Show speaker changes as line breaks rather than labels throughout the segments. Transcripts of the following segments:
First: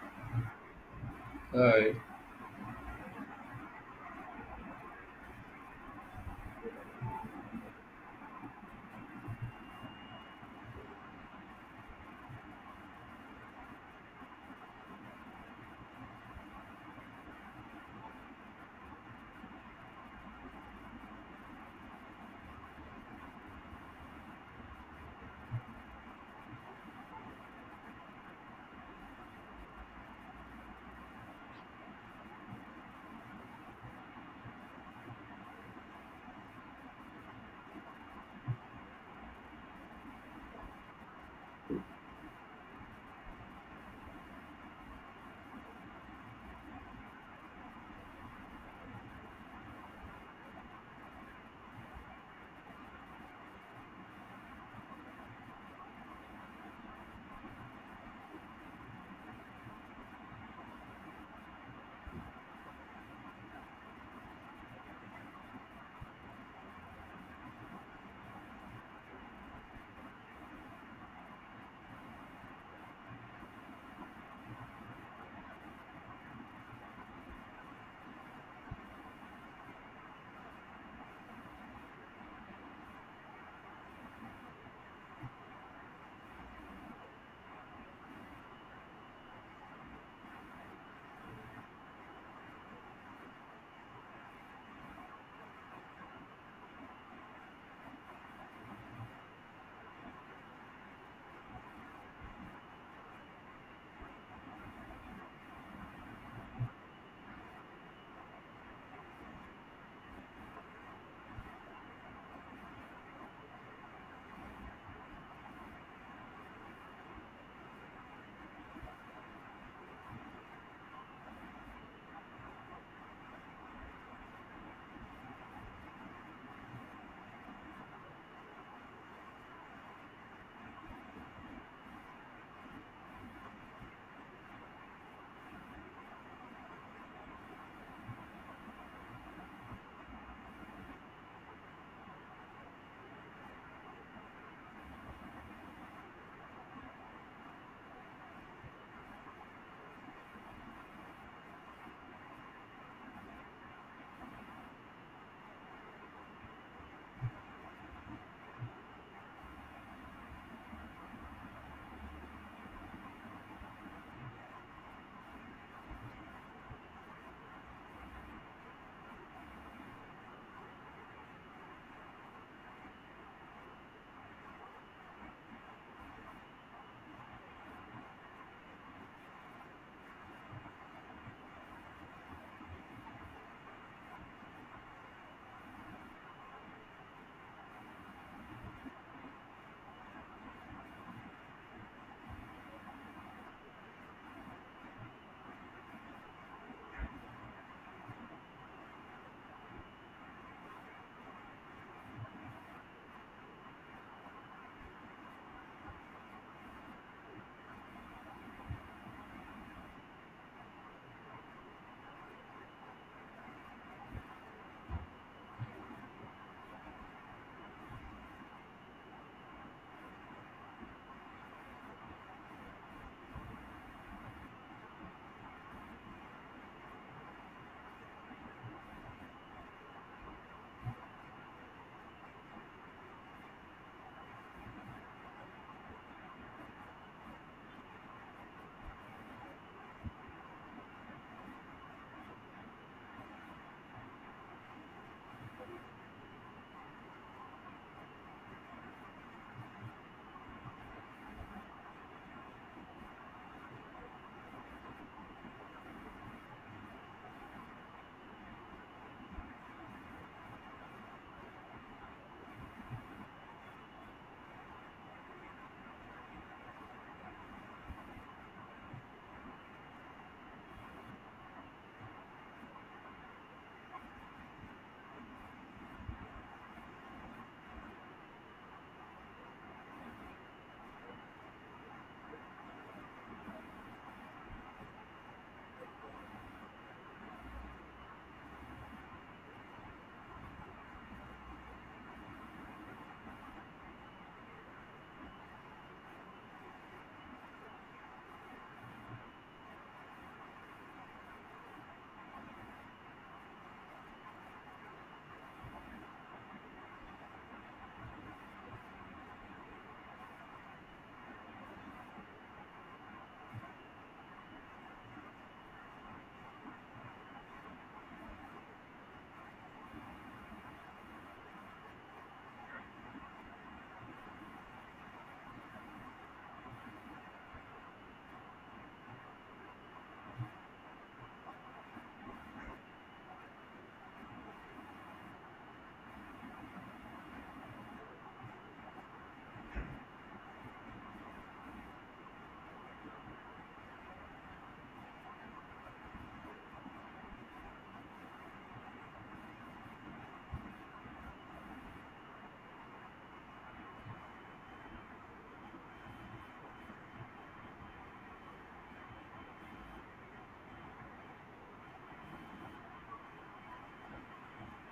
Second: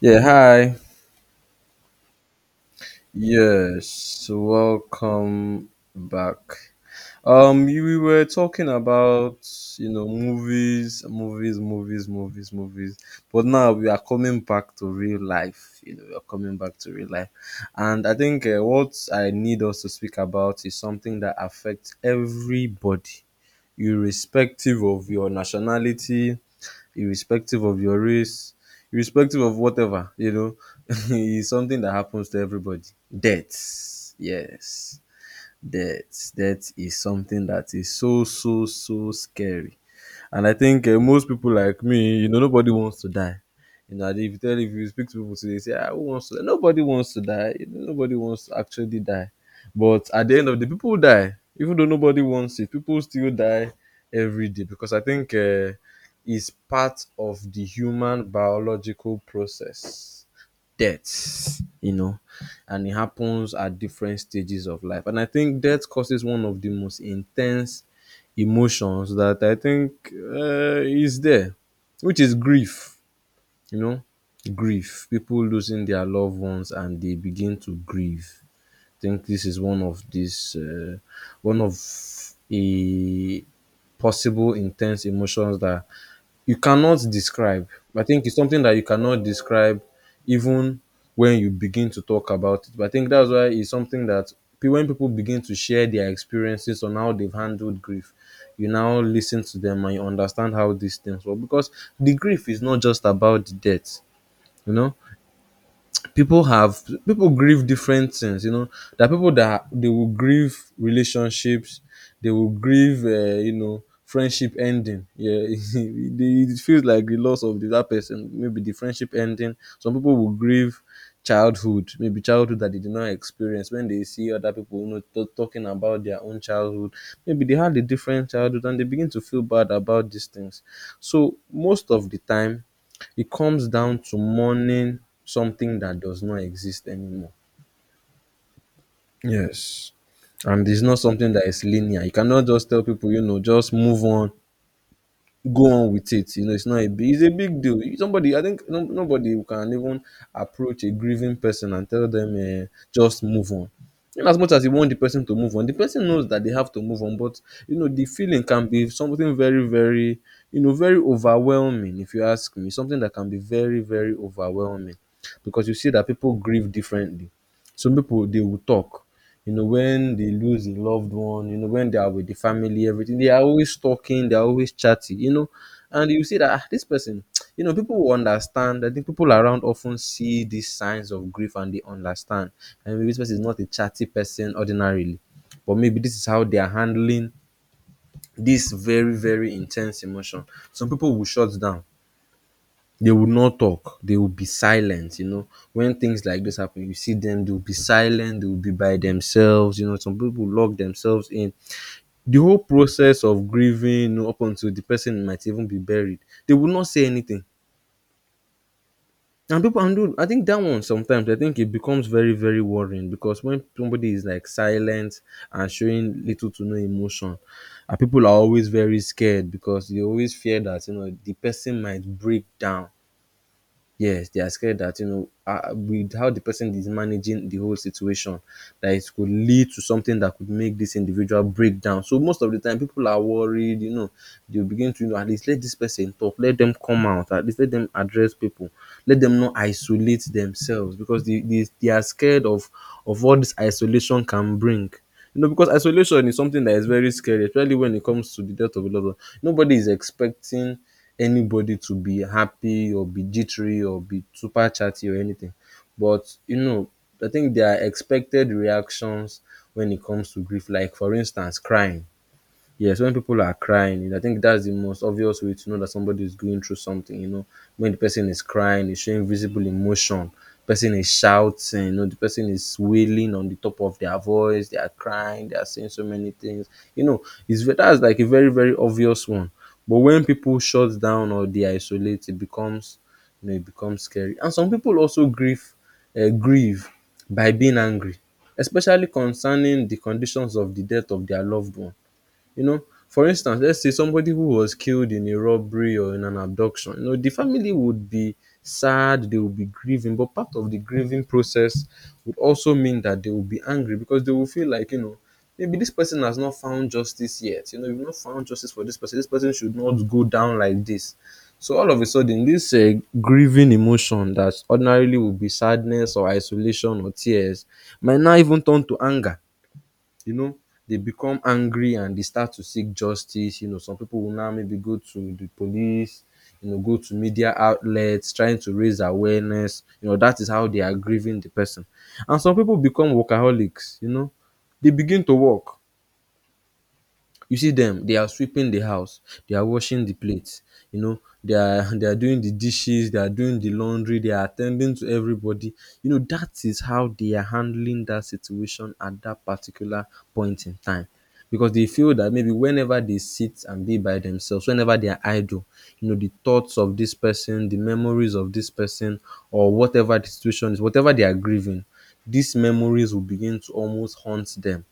Yeah, hi. Yes, welcome back. You we were talking about, you know, movies, movies, movies, movies, movies. But now we are coming back to real life. You know, we are coming back to real life. And I think what I need us to speak about is something that affects everybody, irrespective of your nationality, irrespective of your race, irrespective of whatever, you know, it's something that happens to everybody. Death, yes, death, death is something that is so so so scary. And I think most people like me, you know, nobody wants to die. You know, and if you speak to people today, say, ah, who wants to die? Nobody wants to die. You know, nobody wants to actually die. But at the end of the day, people die. Even though nobody wants it, people still die every day because I think it's part of the human biological process death. You know, and it happens at different stages of life. And I think death causes one of the most intense emotions that I think is there, which is grief. You know, grief. People losing their loved ones and they begin to grieve think this is one of these one of a possible intense emotions that you cannot describe. I think it's something that you cannot describe even when you begin to talk about it. But I think that's why it's something that when people begin to share their experiences on how they've handled grief, you now listen to them and you understand how these things work. Because the grief is not just about the death, you know, people have people grieve different things, you know. There are people that they will grieve relationships, they will grieve you know, friendship ending, yeah. They, it feels like the loss of the, that person, maybe the friendship ending. Some people will grieve childhood, maybe childhood that they did not experience when they see other people, you know, talking about their own childhood. Maybe they had a different childhood and they begin to feel bad about these things. So most of the time it comes down to mourning something that does not exist anymore. Yes. And it's not something that is linear. You cannot just tell people, you know, just move on, go on with it. You know, it's not a big, it's a big deal. You- Somebody, I think no, nobody can even approach a grieving person and tell them just move on. And as much as you want the person to move on, the person knows that they have to move on. But you know, the feeling can be something very, very, you know, very overwhelming. If you ask me, something that can be very, very overwhelming, because you see that people grieve differently. Some people they will talk, you know, when they lose a loved one, you know, when they are with the family, everything, they are always talking, they are always chatty, you know. And you see that, "Ah, this person," you know, people will understand. I think people around often see these signs of grief and they understand. And maybe this person is not a chatty person ordinarily, but maybe this is how they are handling this very, very intense emotion. Some people will shut down, they will not talk. They will be silent, you know. When things like this happen, you see them, they'll be silent, they'll be by themselves, you know. Some people lock themselves in. The whole process of grieving, you know, up until the person might even be buried, they will not say anything. And people, and dude, I think that one sometimes, I think it becomes very, very worrying because when somebody is like silent and showing little to no emotion, and people are always very scared because they always fear that, you know, the person might break down. Yes, they are scared that, you know, with how the person is managing the whole situation, that it could lead to something that could make this individual break down. So most of the time, people are worried. You know, they begin to, you know, at least let this person talk, let them come out, at least let them address people, let them not isolate themselves because they are scared of what this isolation can bring. You know, because isolation is something that is very scary, especially when it comes to the death of a loved one. Nobody is expecting anybody to be happy or be jittery or be super chatty or anything. But you know, I think there are expected reactions when it comes to grief, like for instance, crying. Yes, when people are crying, I think that's the most obvious way to know that somebody is going through something. You know, when the person is crying, is showing visible emotion. Person is shouting. You know, the person is wailing on the top of their voice. They are crying. They are saying so many things. You know, that's like a very very obvious one. But when people shut down or they isolate, it becomes, you know, it becomes scary. And some people also grieve, grieve by being angry, especially concerning the conditions of the death of their loved one, you know, for instance, let's say somebody who was killed in a robbery or in an abduction, you know, the family would be sad, they would be grieving, but part of the grieving process would also mean that they will be angry because they will feel like, you know, maybe this person has not found justice yet. You know, you've not found justice for this person. This person should not go down like this. So all of a sudden, this grieving emotion that ordinarily would be sadness or isolation or tears might now even turn to anger, you know, they become angry and they start to seek justice. You know, some people will now maybe go to the police, you know, go to media outlets trying to raise awareness. You know, that is how they are grieving the person. And some people become workaholics, you know, they begin to work, you see them, they are sweeping the house, they are washing the plates, you know they are they are doing the dishes, they are doing the laundry, they are attending to everybody, you know, that is how they are handling that situation at that particular point in time, because they feel that maybe whenever they sit and be by themselves, whenever they are idle, you know, the thoughts of this person, the memories of this person, or whatever the situation is, whatever they are grieving, these memories will begin to almost haunt them,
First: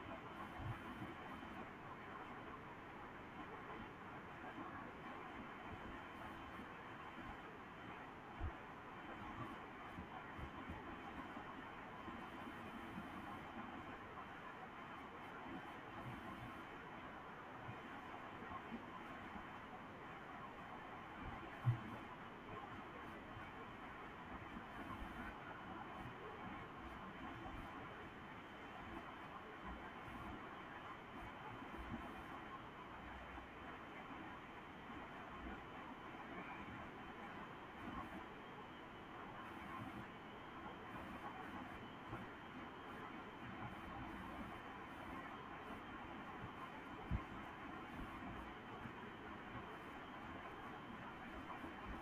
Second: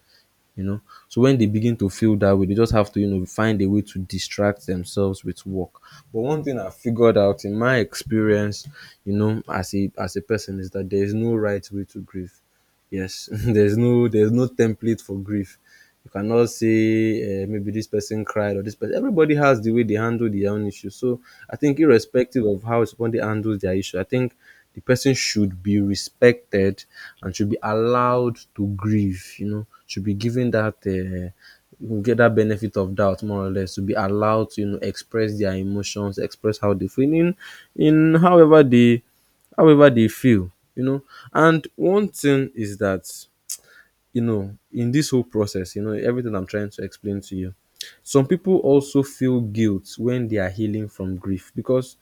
you know. So when they begin to feel that way, they just have to, you know, find a way to distract themselves with work. But one thing I figured out in my experience, you know, as a person is that there is no right way to grieve. Yes, there's no template for grief. You cannot say maybe this person cried or this person. Everybody has the way they handle their own issue. So I think irrespective of how somebody handles their issue, I think the person should be respected and should be allowed to grieve. You know, should be given that. You get that benefit of doubt more or less, to be allowed to, you know, express their emotions, express how they feel in however they feel, you know. And one thing is that, you know, in this whole process, you know, everything I'm trying to explain to you, some people also feel guilt when they are healing from grief because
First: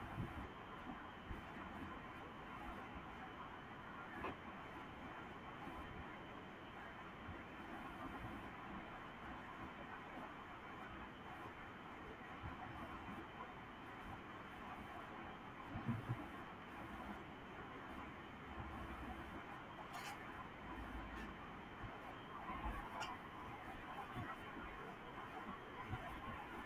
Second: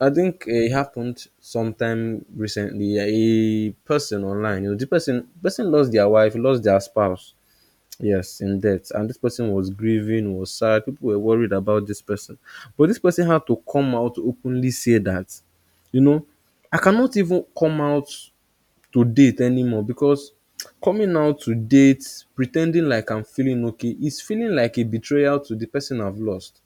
I think it happened sometime recently, a person online, you know, the person lost their wife, lost their spouse. Yes, in debt. And this person was grieving, was sad. People were worried about this person. But this person had to come out to openly say that, you know, I cannot even come out to date anymore because coming out to date, pretending like I'm feeling okay, is feeling like a betrayal to the person I've lost.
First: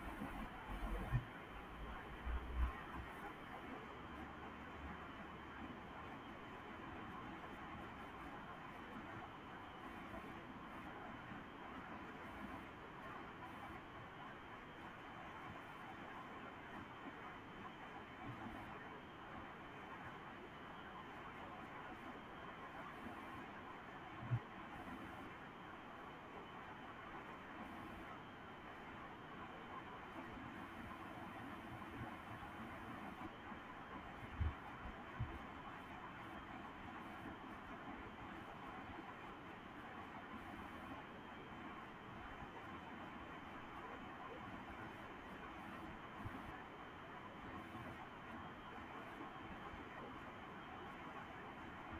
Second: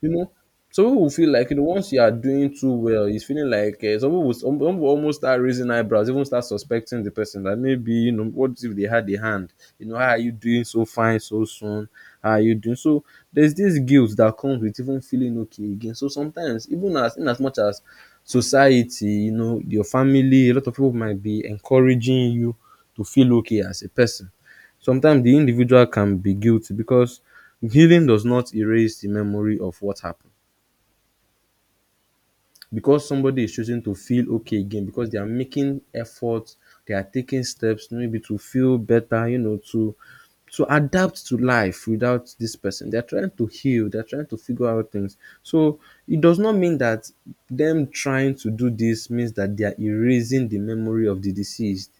You know, some people will feel like, you know, once you are doing too well, it's feeling like some people will almost start raising eyebrows, even start suspecting the person that maybe, you know, what if they had a hand? You know, how are you doing so fine so soon? How are you doing? So there's this guilt that comes with even feeling okay again. So sometimes even as in as much as society, you know, your family, a lot of people might be encouraging you to feel okay as a person. Sometimes the individual can be guilty because healing does not erase the memory of what happened. Because somebody is choosing to feel okay again, because they are making efforts, they are taking steps maybe to feel better, you know, to adapt to life without this person. They're trying to heal, they're trying to figure out things. So it does not mean that them trying to do this means that they are erasing the memory of the deceased.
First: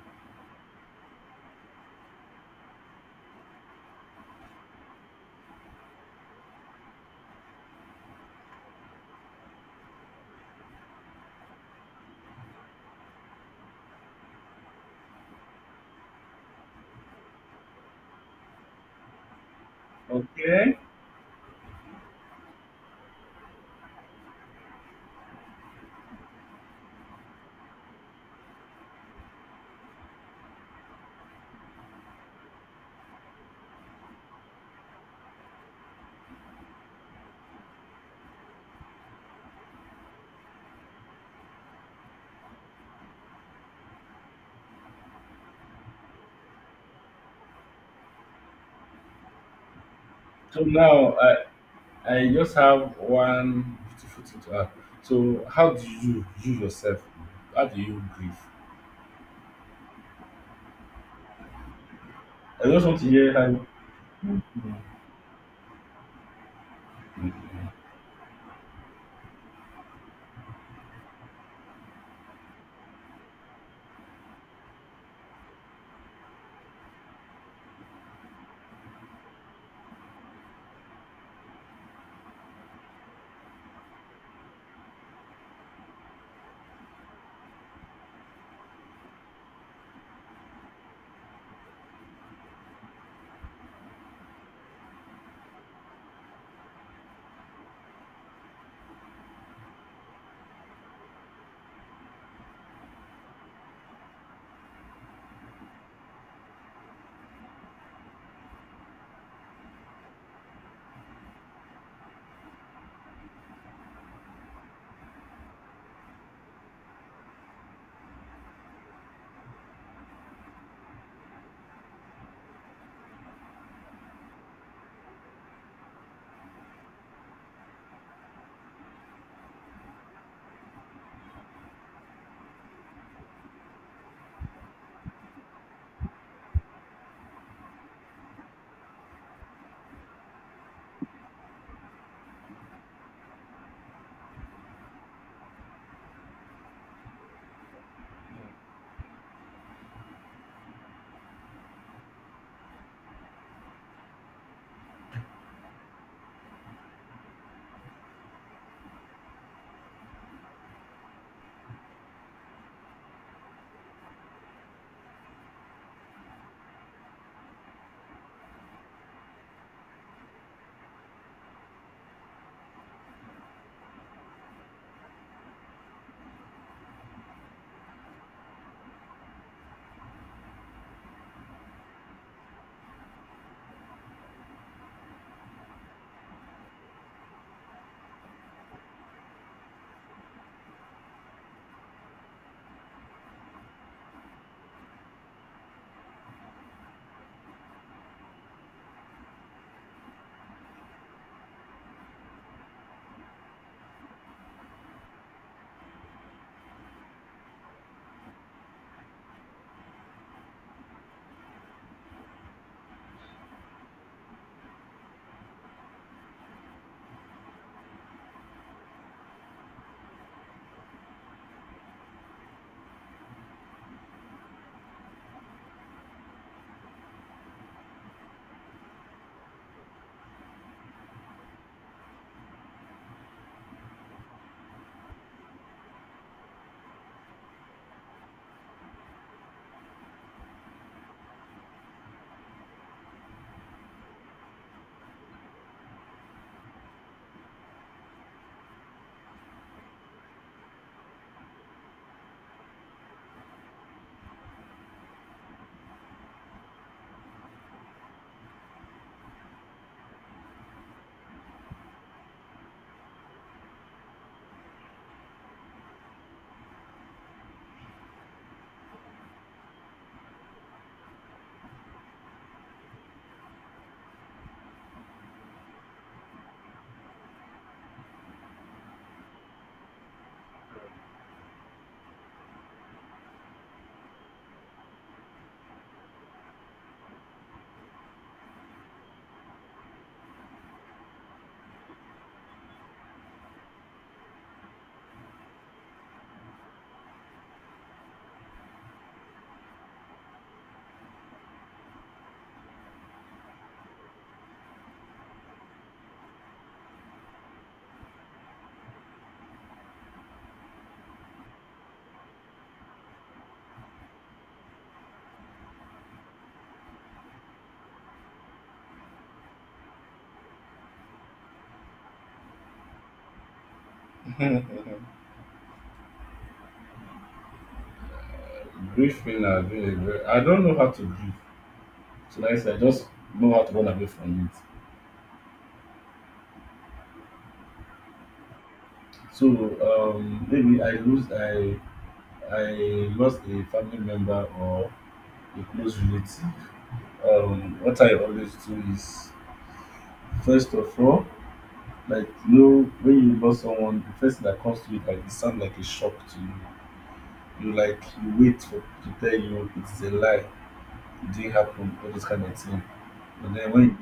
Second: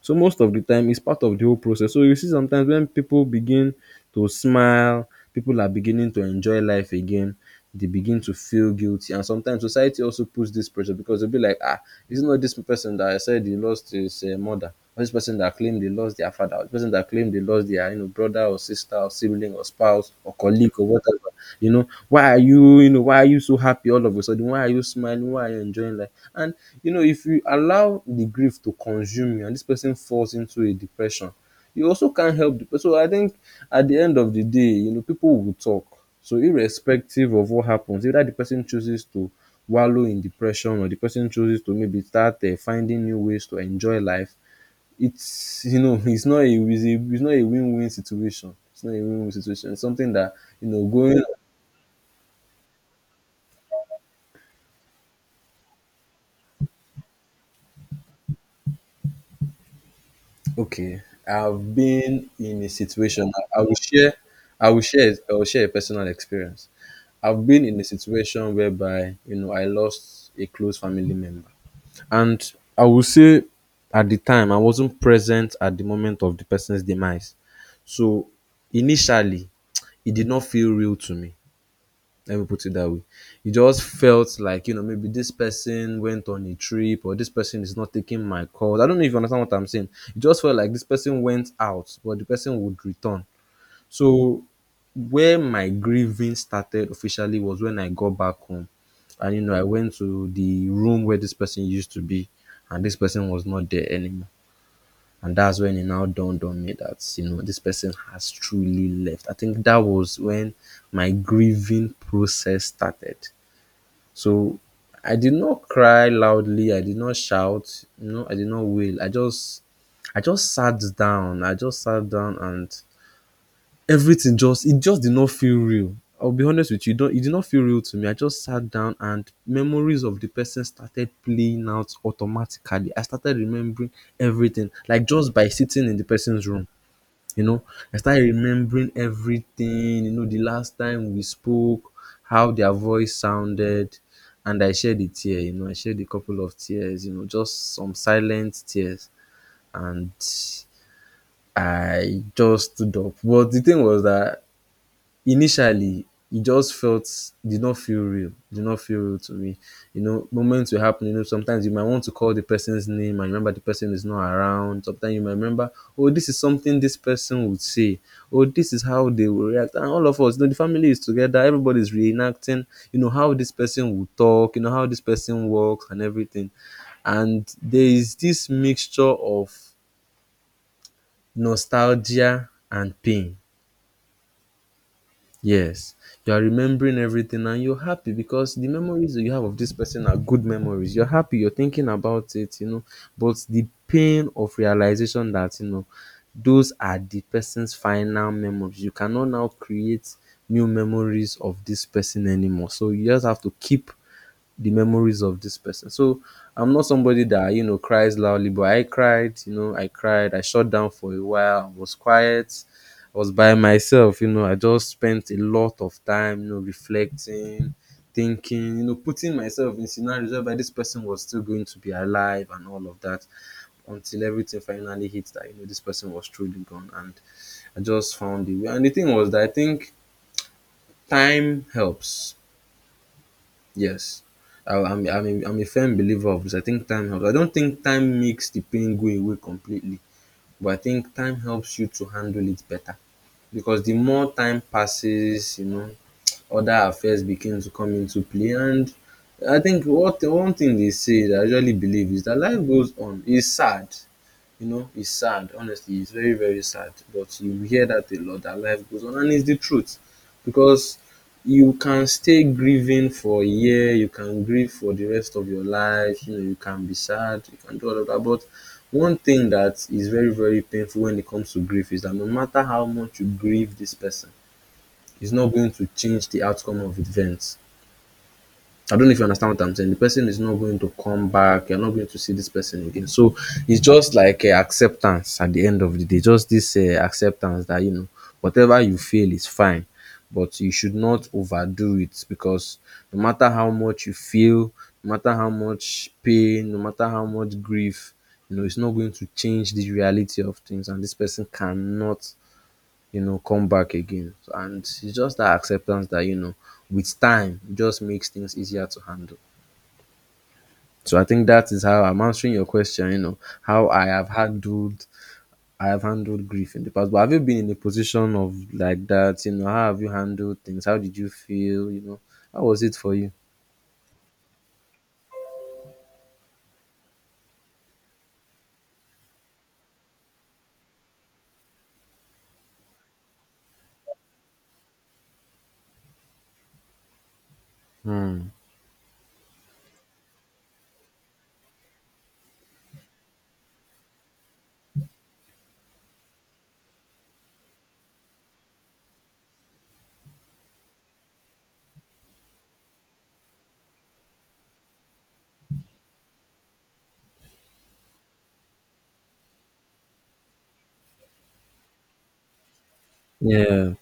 So most of the time, it's part of the whole process. So you see, sometimes when people begin to smile, people are beginning to enjoy life again. They begin to feel guilty, and sometimes society also puts this pressure because they'll be like, "Ah, it's not this person that I said he lost his mother, or this person that claimed." claim they lost their father, or the person that claimed they lost their you know brother or sister or sibling or spouse or colleague or whatever. You know, why are you you know why are you so happy all of a sudden? Why are you smiling? Why are you enjoying life? And you know, if you allow the grief to consume you, and this person falls into a depression, you also can't help the person. So I think at the end of the day, you know, people will talk. So irrespective of what happens, either the person chooses to wallow in depression or the person chooses to maybe start finding new ways to enjoy life, it's you know it's not a it's, a, it's not a win-win situation it's not a win-win situation It's something that you know going okay. I've been in a situation. I will share. I will share a personal experience. I've been in a situation whereby you know I lost a close family member. And I will say at the time I wasn't present at the moment of the person's demise. So initially it did not feel real to me, let me put it that way. It just felt like, you know, maybe this person went on a trip or this person is not taking my call. I don't know if you understand what I'm saying. It just felt like this person went out, but the person would return. So where my grieving started officially was when I got back home. And you know, I went to the room where this person used to be, and this person was not there anymore. And that's when it now dawned on me that, you know, this person has truly left. I think that was when my grieving process started. So I did not cry loudly. I did not shout. No, I did not wail. I just sat down. I just sat down and everything just it just did not feel real. I'll be honest with you, it did not feel real to me. I just sat down and memories of the person started playing out automatically. I started remembering everything, like just by sitting in the person's room. You know, I started remembering everything. You know, the last time we spoke, how their voice sounded, and I shed a tear. You know, I shed a couple of tears. You know, just some silent tears, and I just stood up. But the thing was that initially it just felt did not feel real, did not feel real to me. You know, moments were happening. You know, sometimes you might want to call the person's name and remember the person is not around. Sometimes you might remember, oh, this is something this person would say. Oh, this is how they will react. And all of us, you know, the family is together, everybody is reenacting, you know, how this person will talk, you know, how this person walks and everything. And there is this mixture of nostalgia and pain. Yes, you are remembering everything and you're happy because the memories that you have of this person are good memories. You're happy, you're thinking about it, you know. But the pain of realization that, you know, those are the person's final memories. You cannot now create new memories of this person anymore. So you just have to keep the memories of this person. So I'm not somebody that you know cries loudly, but I cried. You know, I cried. I shut down for a while. I was quiet. I was by myself. You know, I just spent a lot of time. You know, reflecting, thinking. You know, putting myself in scenarios whereby this person was still going to be alive and all of that. Until everything finally hit that you know this person was truly gone, and I just found the way. And the thing was that I think time helps. Yes. I'm a firm believer of this. I think time helps. I don't think time makes the pain go away completely, but I think time helps you to handle it better. Because the more time passes, you know, other affairs begin to come into play. And I think what one thing they say that I usually believe is that life goes on. It's sad, you know, it's sad. Honestly, it's very, very sad. But you hear that a lot that life goes on, and it's the truth because you can stay grieving for a year, you can grieve for the rest of your life, you know, you can be sad, you can do all of that. But one thing that is very, very painful when it comes to grief is that no matter how much you grieve this person, it's not going to change the outcome of events. I don't know if you understand what I'm saying. The person is not going to come back. You're not going to see this person again. So it's just like acceptance at the end of the day. Just this acceptance that, you know, whatever you feel is fine, but you should not overdo it because no matter how much you feel, no matter how much pain, no matter how much grief, you know, it's not going to change the reality of things. And this person cannot you know, come back again. And it's just that acceptance that, you know, with time it just makes things easier to handle. So I think that is how I'm answering your question, you know, how I have handled grief in the past. But have you been in a position of like that? You know, how have you handled things? How did you feel? You know, how was it for you? Hmm. Yeah.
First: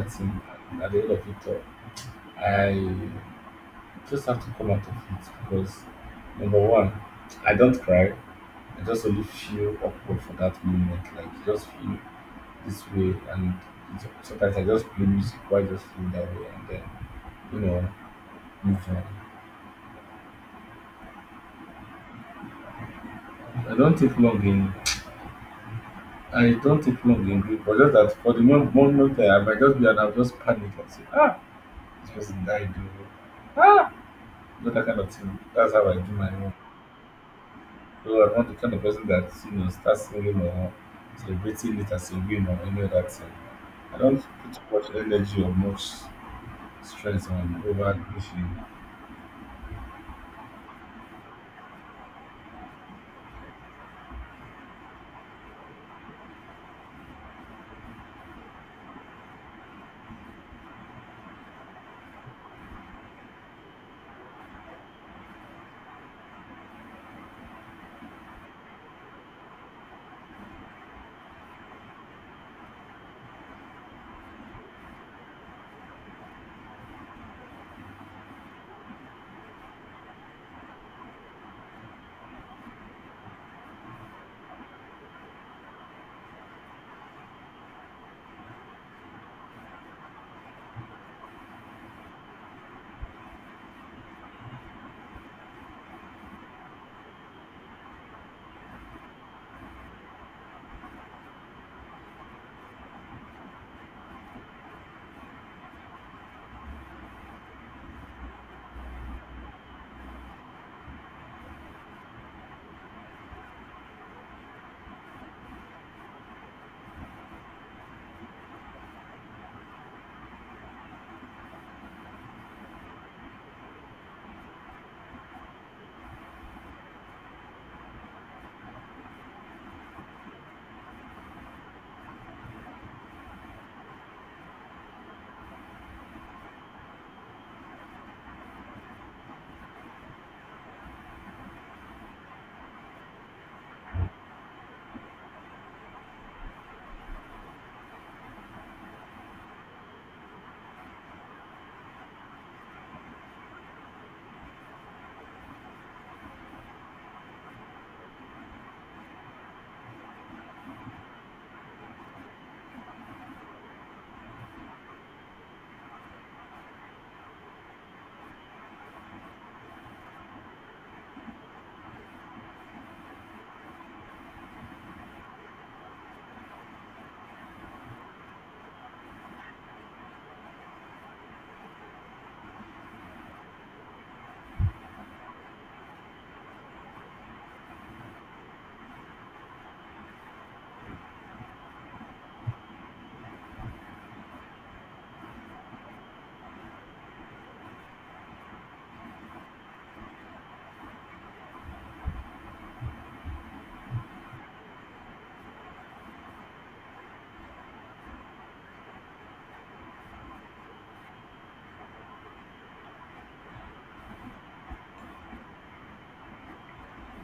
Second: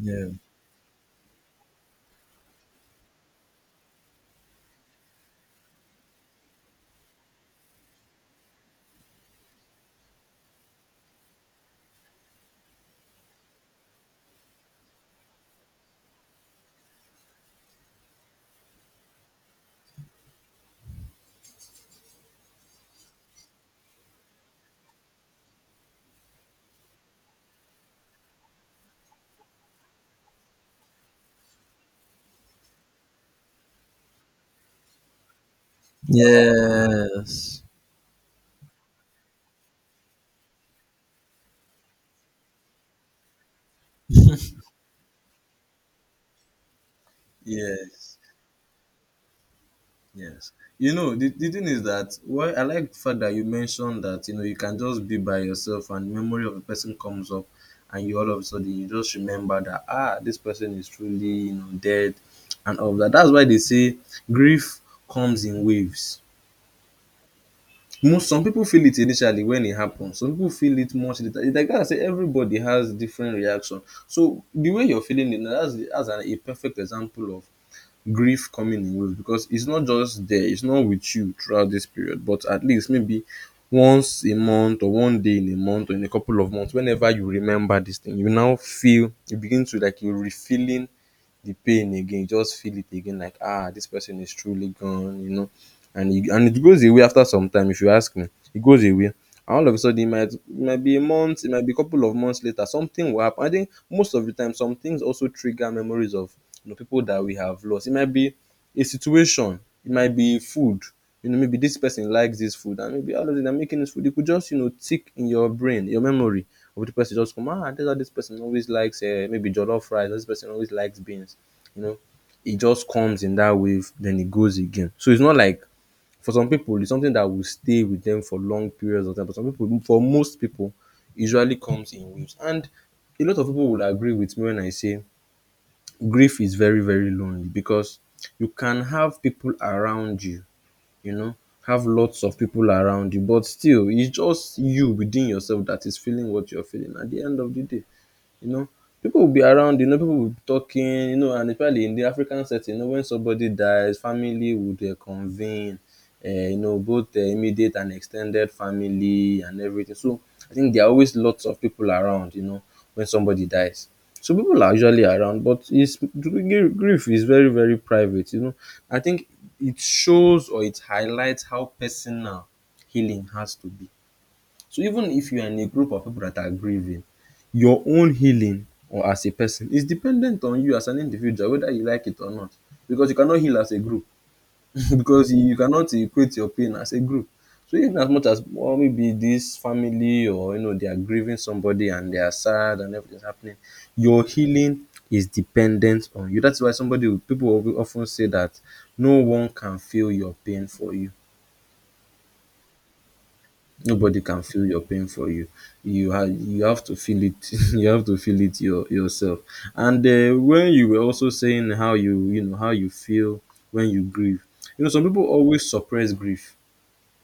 Yeah. Yes. Yes. Yes. You know, the thing is that why I like the fact that you mentioned that, you know, you can just be by yourself and memory of a person comes up and you all of a sudden you just remember that ah this person is truly, you know, dead and all of that. That's why they say grief comes in waves. Most some people feel it initially when it happens. Some people feel it much later. It's like that, I say everybody has different reaction. So the way you're feeling it now, that's a perfect example of grief coming in waves because it's not just there, it's not with you throughout this period, but at least maybe once a month or one day in a month or in a couple of months, whenever you remember this thing, you now feel you begin to like you're refilling the pain again. You just feel it again, like ah, this person is truly gone, you know. And it goes away after some time, if you ask me. It goes away. And all of a sudden, it might be a month, it might be a couple of months later, something will happen. I think most of the time, some things also trigger memories of you know, people that we have lost. It might be a situation, it might be food. You know, maybe this person likes this food, and maybe all of a sudden are making this food. It could just, you know, tick in your brain, your memory of the person. Just come, ah, this person always likes maybe jollof rice, this person always likes beans you know it just comes in that wave, then it goes again. So it's not like, for some people it's something that will stay with them for long periods of time, but some people for most people usually comes in waves. And a lot of people would agree with me when I say grief is very, very lonely, because you can have people around you, you know, have lots of people around you, but still it's just you within yourself that is feeling what you're feeling at the end of the day. You know, people will be around, you know, people will be talking, you know, and especially in the African setting, you know, when somebody dies, family would convene, you know, both immediate and extended family and everything. So I think there are always lots of people around, you know, when somebody dies. So people are usually around, but grief is very, very private, you know. I think it shows, or it highlights, how personal healing has to be. So even if you are in a group of people that are grieving, your own healing or as a person is dependent on you as an individual, whether you like it or not, because you cannot heal as a group. Because you cannot equate your pain as a group. So even as much as, well, maybe this family, or you know, they are grieving somebody and they are sad and everything's happening, your healing is dependent on you. That's why people will often say that no one can feel your pain for you. Nobody can feel your pain for you. You have to feel it. You have to feel it yourself. And when you were also saying how you know how you feel when you grieve, you know, some people always suppress grief,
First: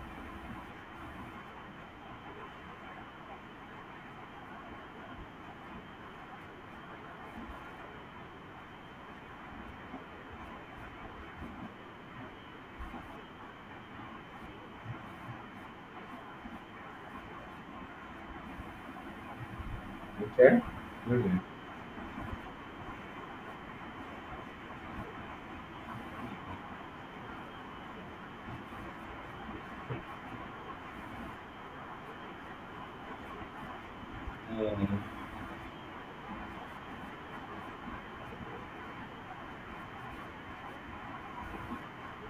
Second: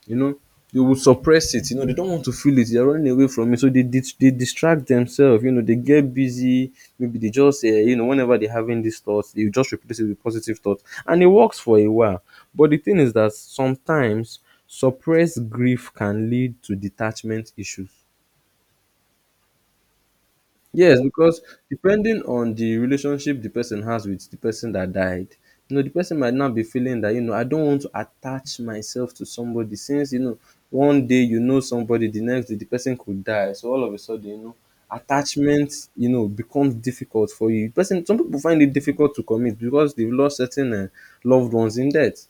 you know. They would suppress it, you know. They don't want to feel it, they're running away from it, so they they distract themselves, you know, they get busy. Maybe they just you know, whenever they're having these thoughts, they just replace it with positive thoughts, and it works for a while. But the thing is that sometimes suppressed grief can lead to detachment issues. Yes, because depending on the relationship the person has with the person that died, you know, the person might now be feeling that, you know, I don't want to attach myself to somebody, since, you know, one day you know somebody, the next day the person could die. So all of a sudden, you know, attachment, you know, becomes difficult for you. Person Some people find it difficult to commit because they've lost certain loved ones in death.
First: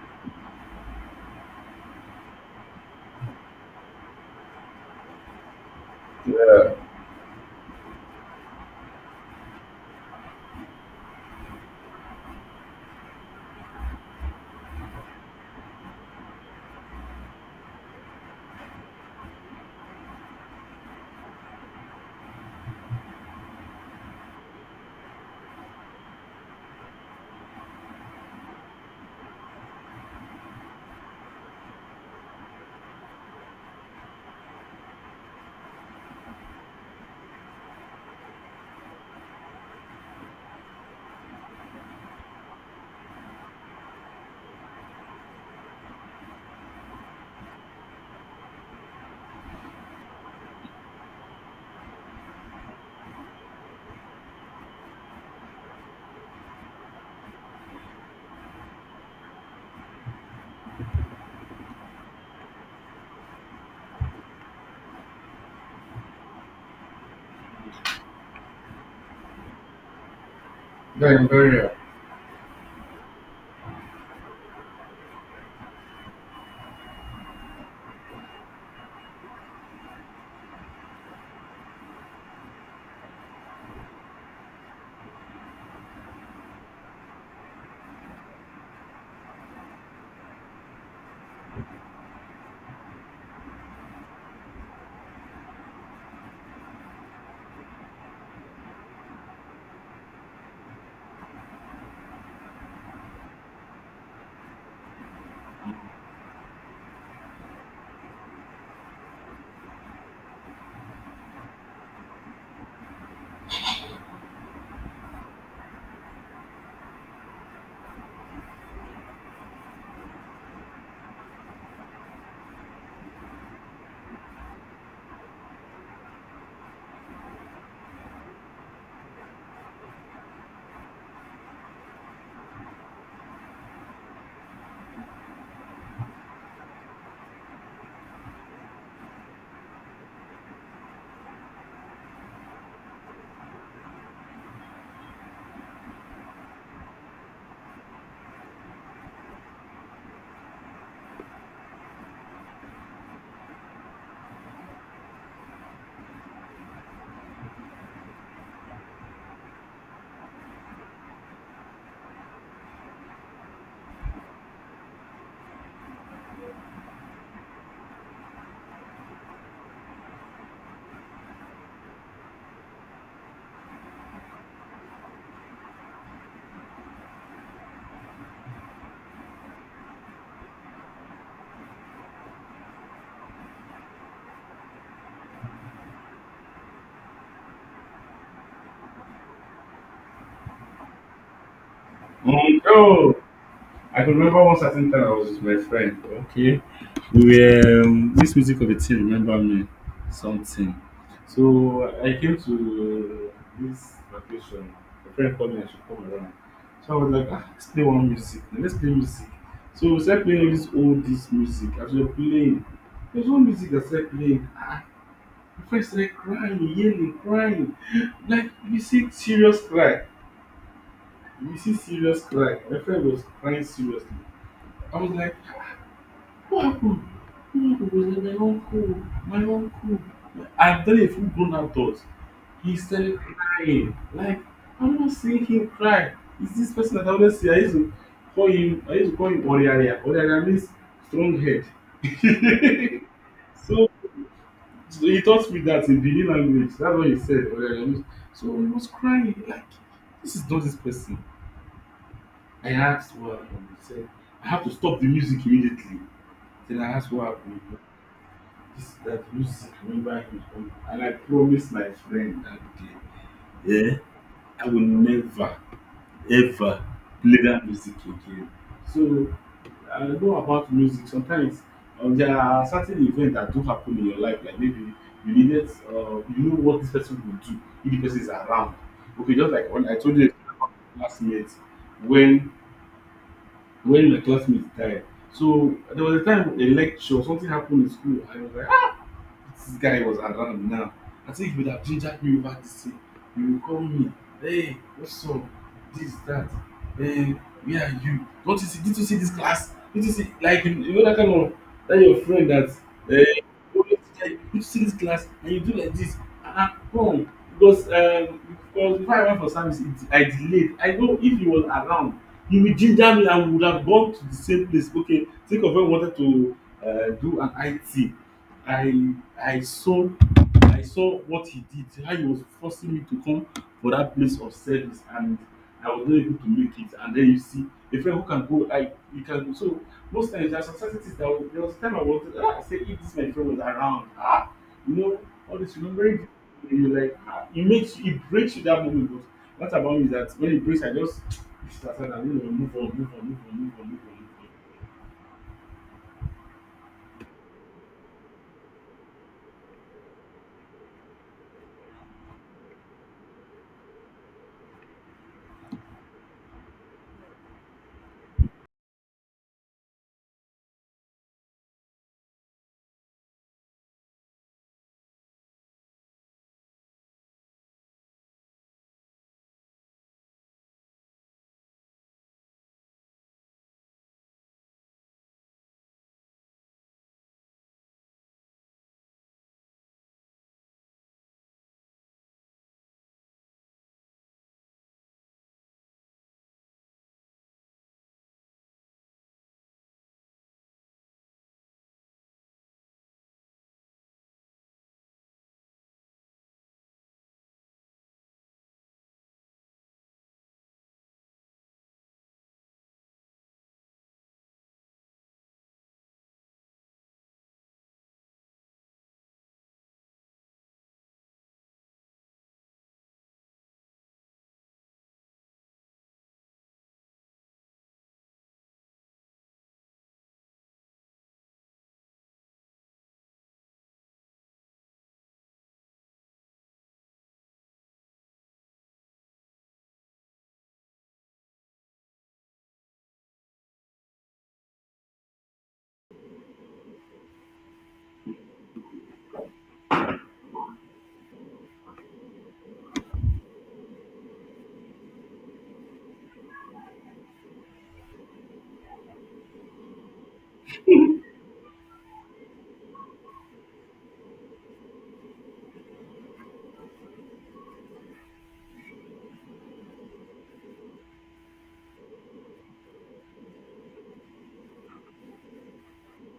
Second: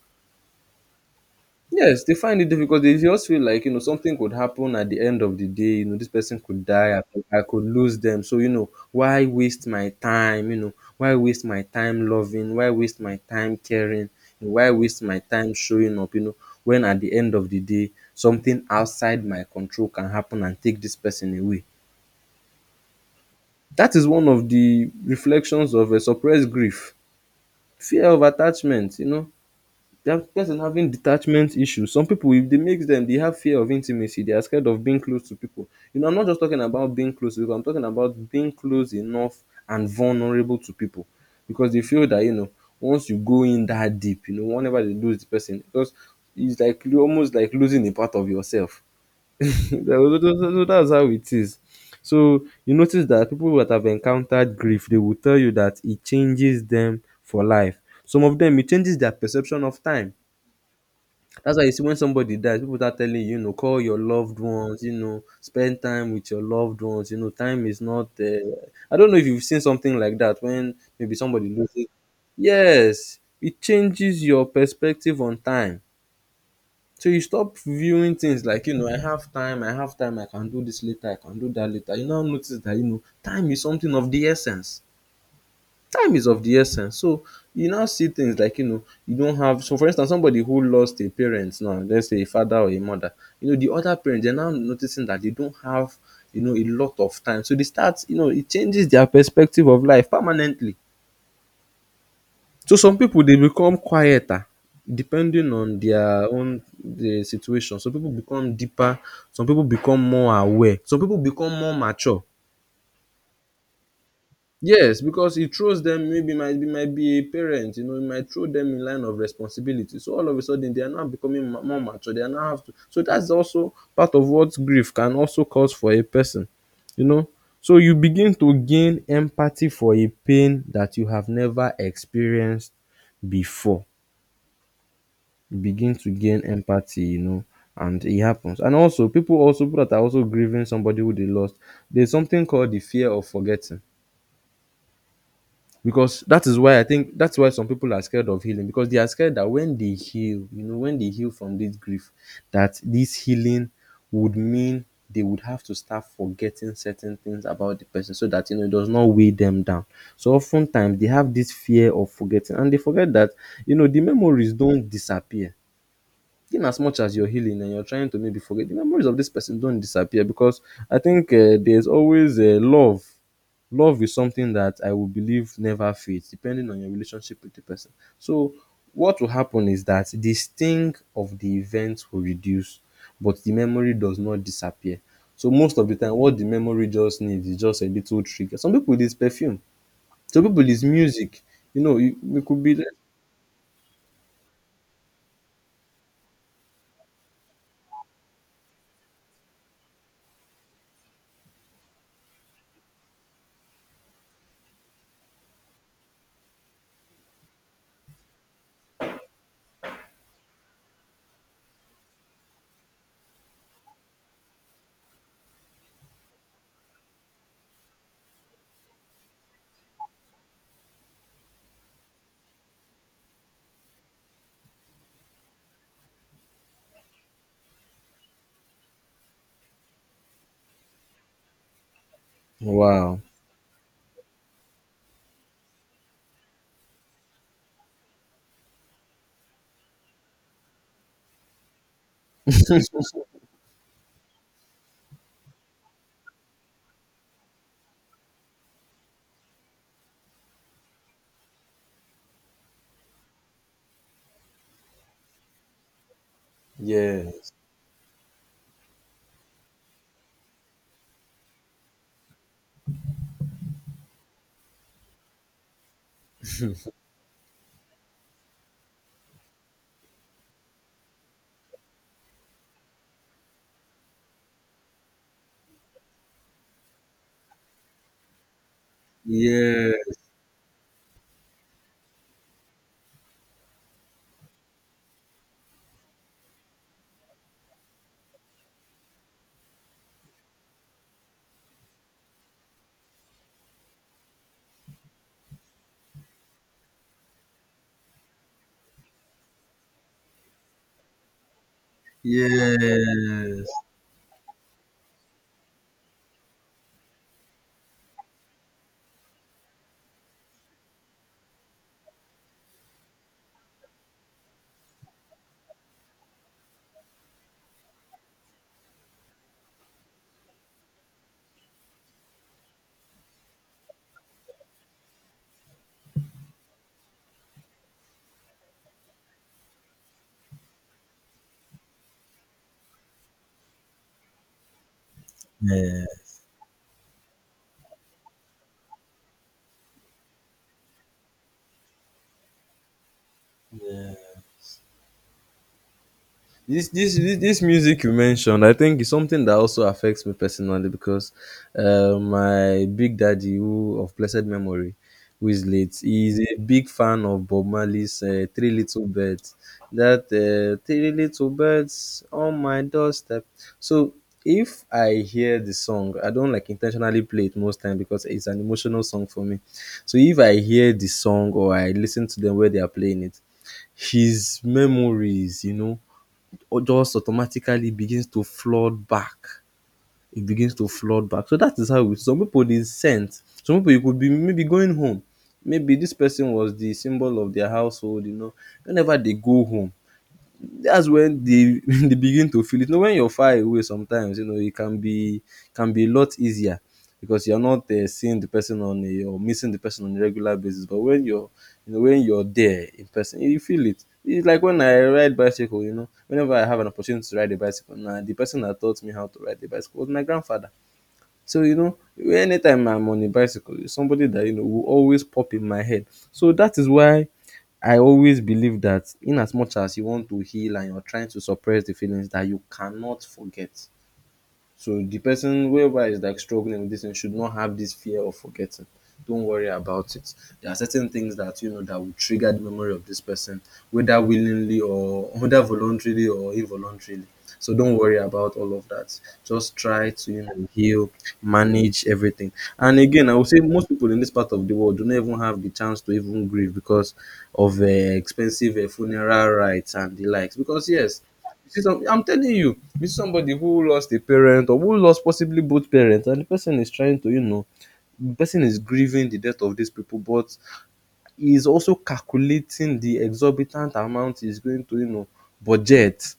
Yes, they find it difficult. They just feel like, you know, something could happen at the end of the day, you know, this person could die, I could lose them, so, you know, why waste my time, you know, why waste my time loving, why waste my time caring, why waste my time showing up, you know, when at the end of the day, something outside my control can happen and take this person away. That is one of the reflections of a suppressed grief. Fear of attachment, you know, that person having detachment issues. Some people, if they makes them, they have fear of intimacy. They are scared of being close to people. You know, I'm not just talking about being close to people. I'm talking about being close enough and vulnerable to people, because they feel that, you know, once you go in that deep, you know, whenever they lose the person, because it's like you almost like losing a part of yourself. So that's how it is. So you notice that people that have encountered grief, they will tell you that it changes them for life. Some of them, it changes their perception of time. That's why you see, when somebody dies, people start telling you, you know, call your loved ones, you know, spend time with your loved ones. You know, time is not. I don't know if you've seen something like that when maybe somebody loses. Yes, it changes your perspective on time. So you stop viewing things like, you know, I have time, I have time, I can do this later, I can do that later. You now notice that, you know, time is something of the essence. Time is of the essence. So you now see things like, you know, you don't have, so for instance, somebody who lost a parent, now let's say a father or a mother, you know, the other parent, they're now noticing that they don't have, you know, a lot of time, so they start, you know, it changes their perspective of life permanently. So some people they become quieter, depending on their own situation. Some people become deeper, some people become more aware, some people become more mature. Yes, because he throws them, maybe might be a parent, you know, he might throw them in line of responsibility. So all of a sudden they are now becoming more mature. They are now have to, so that's also part of what grief can also cause for a person, you know. So you begin to gain empathy for a pain that you have never experienced before. You begin to gain empathy, you know, and it happens. And also, people that are also grieving somebody who they lost, there's something called the fear of forgetting. Because that is why, I think, that's why some people are scared of healing, because they are scared that when they heal, you know, when they heal from this grief, that this healing would mean they would have to start forgetting certain things about the person, so that, you know, it does not weigh them down. So oftentimes they have this fear of forgetting, and they forget that, you know, the memories don't disappear. In as much as you're healing and you're trying to maybe forget, the memories of this person don't disappear, because I think there's always love. Love is something that I will believe never fades, depending on your relationship with the person. So, what will happen is that the sting of the event will reduce, but the memory does not disappear. So, most of the time, what the memory just needs is just a little trigger. Some people, it is perfume, some people, it is music. You know, it could be. Wow. Yes. Yes. Yes, this music you mentioned, I think, is something that also affects me personally, because my big daddy, who of blessed memory, who is late, he is a big fan of Bob Marley's Three Little Birds. That Three Little Birds on my doorstep. So if I hear the song, I don't like intentionally play it most time, because it's an emotional song for me. So if I hear the song, or I listen to them where they are playing it, his memories, you know, just automatically begins to flood back. It begins to flood back. So that is how it, some people dey scent. Some people, you could be maybe going home, maybe this person was the symbol of their household, you know. Whenever they go home, that's when they they begin to feel it. You know, when you're far away, sometimes, you know, it can be a lot easier, because you're not seeing the person on a, or missing the person on a regular basis. But when you're, when you're there in person, you feel it. It's like when I ride bicycle. You know, whenever I have an opportunity to ride a bicycle, now the person that taught me how to ride the bicycle was my grandfather. So you know, anytime I'm on a bicycle, it's somebody that, you know, will always pop in my head. So that is why I always believe that, in as much as you want to heal and you're trying to suppress the feelings, that you cannot forget. So the person, whoever is like struggling with this, and should not have this fear of forgetting. Don't worry about it. There are certain things that, you know, that will trigger the memory of this person, whether willingly or whether voluntarily or involuntarily. So don't worry about all of that. Just try to, you know, heal, manage everything. And again, I would say most people in this part of the world do not even have the chance to even grieve, because of expensive funeral rites and the likes. Because yes, you see some, I'm telling you, you see somebody who lost a parent, or who lost possibly both parents, and the person is trying to, you know, the person is grieving the death of these people, but he is also calculating the exorbitant amount he's going to, you know, budget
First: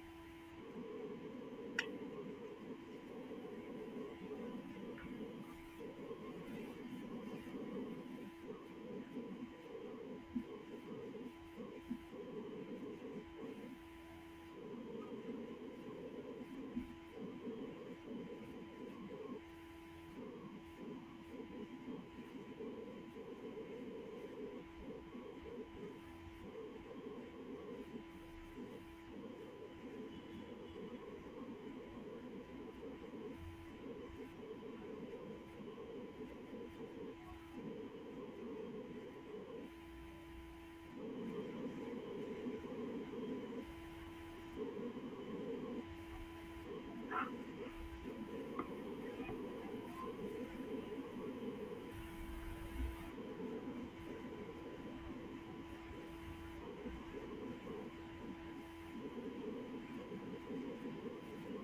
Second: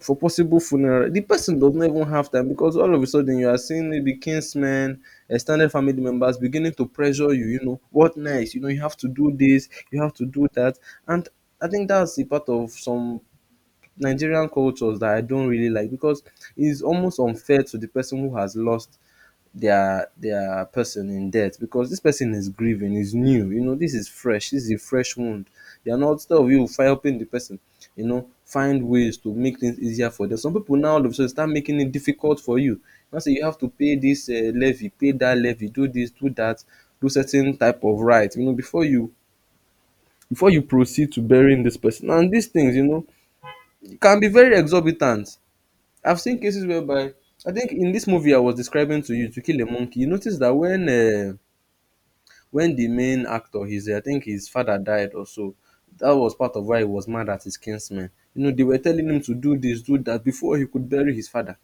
for possible funeral. The person does not even have time because all of a sudden you are seeing maybe kinsmen, extended family members beginning to pressure you, you know, what next? You know, you have to do this, you have to do that. And I think that's the part of some Nigerian cultures that I don't really like, because it's almost unfair to the person who has lost their person in death. Because this person is grieving, is new, you know, this is fresh, this is a fresh wound. You're not, instead of you helping the person, you know, find ways to make things easier for them, some people now all of a sudden start making it difficult for you. Now say you have to pay this levy, pay that levy, do this, do that, do certain type of right, you know, before you proceed to burying this person. And these things, you know, it can be very exorbitant. I've seen cases whereby, I think in this movie I was describing to you, To Kill a Monkey, you notice that when the main actor, his I think his father died or so, that was part of why he was mad at his kinsmen. You know, they were telling him to do this, do that before he could bury his father,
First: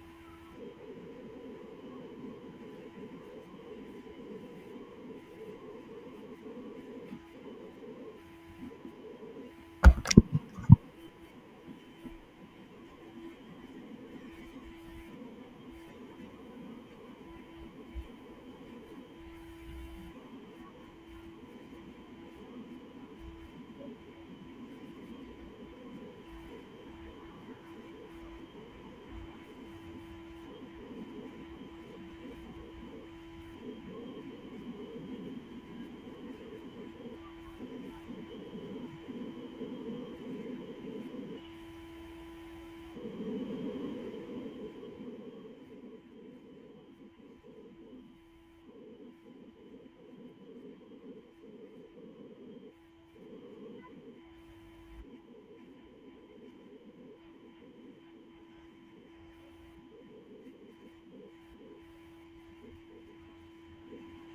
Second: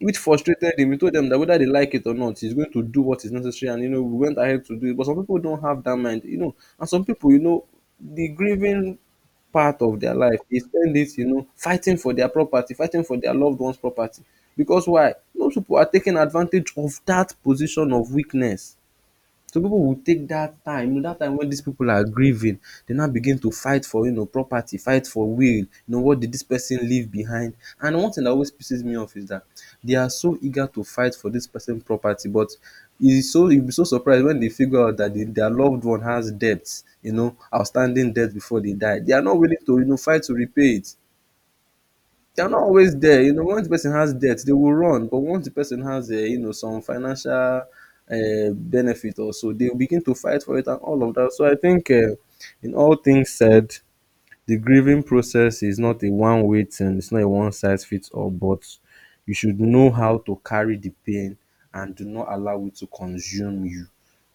which frustrated him. He told them that whether they like it or not, he's going to do what is necessary. And you know, we went ahead to do it. But some people don't have that mind, you know. And some people, you know, the grieving part of their life, they spend it, you know, fighting for their property, fighting for their loved ones' property. Because why? Most people are taking advantage of that position of weakness. Some pipu will take dat time, you know dat time wen dis pipu are grieving, dem now begin to fight for, you know, property, fight for will, you know, what did dis person leave behind. And one thing dat always pisses me off is dat they are so eager to fight for dis person property, but e so you be so surprised wen they figure out dat their loved one has debt, you know, outstanding debt before they die. They are not willing to, you know, fight to repay it. They're not always there. You know, once the person has debt, they will run. But once the person has, you know, some financial benefit or so, they will begin to fight for it and all of that. So I think, in all things said, the grieving process is not a one way thing. It's not a one size fits all. But you should know how to carry the pain, and do not allow it to consume you.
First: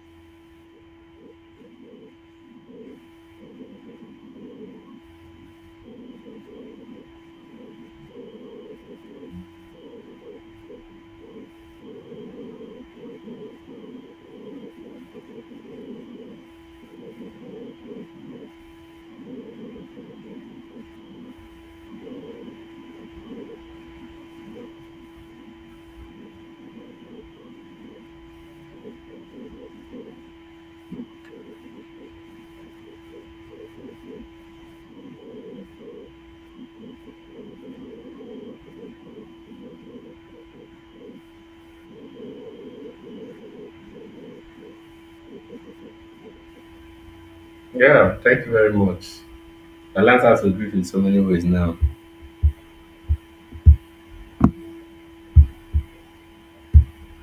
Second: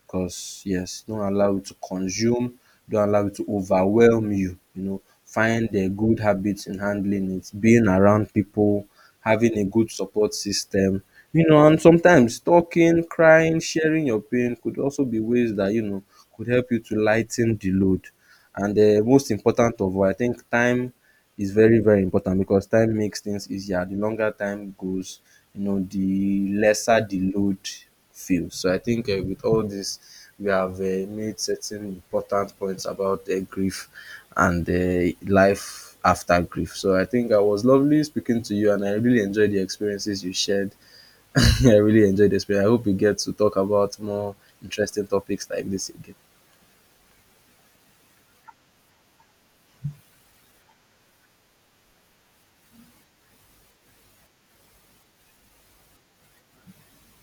Because yes, don't allow it to consume, don't allow it to overwhelm you. You know, find the good habits in handling it, being around people, having a good support system. You know, and sometimes talking, crying, sharing your pain could also be ways that, you know, could help you to lighten the load. And the most important of all, I think time is very, very important, because time makes things easier. The longer time goes, you know, the lesser the load feels. So I think, with all this, we have made certain important points about grief and life after grief. So I think I was lovely speaking to you, and I really enjoyed the experiences you shared. I really enjoyed the experience. I hope we get to talk about more interesting topics like this again.
Yeah, thank you very much. I learned how to grieve in so many ways now.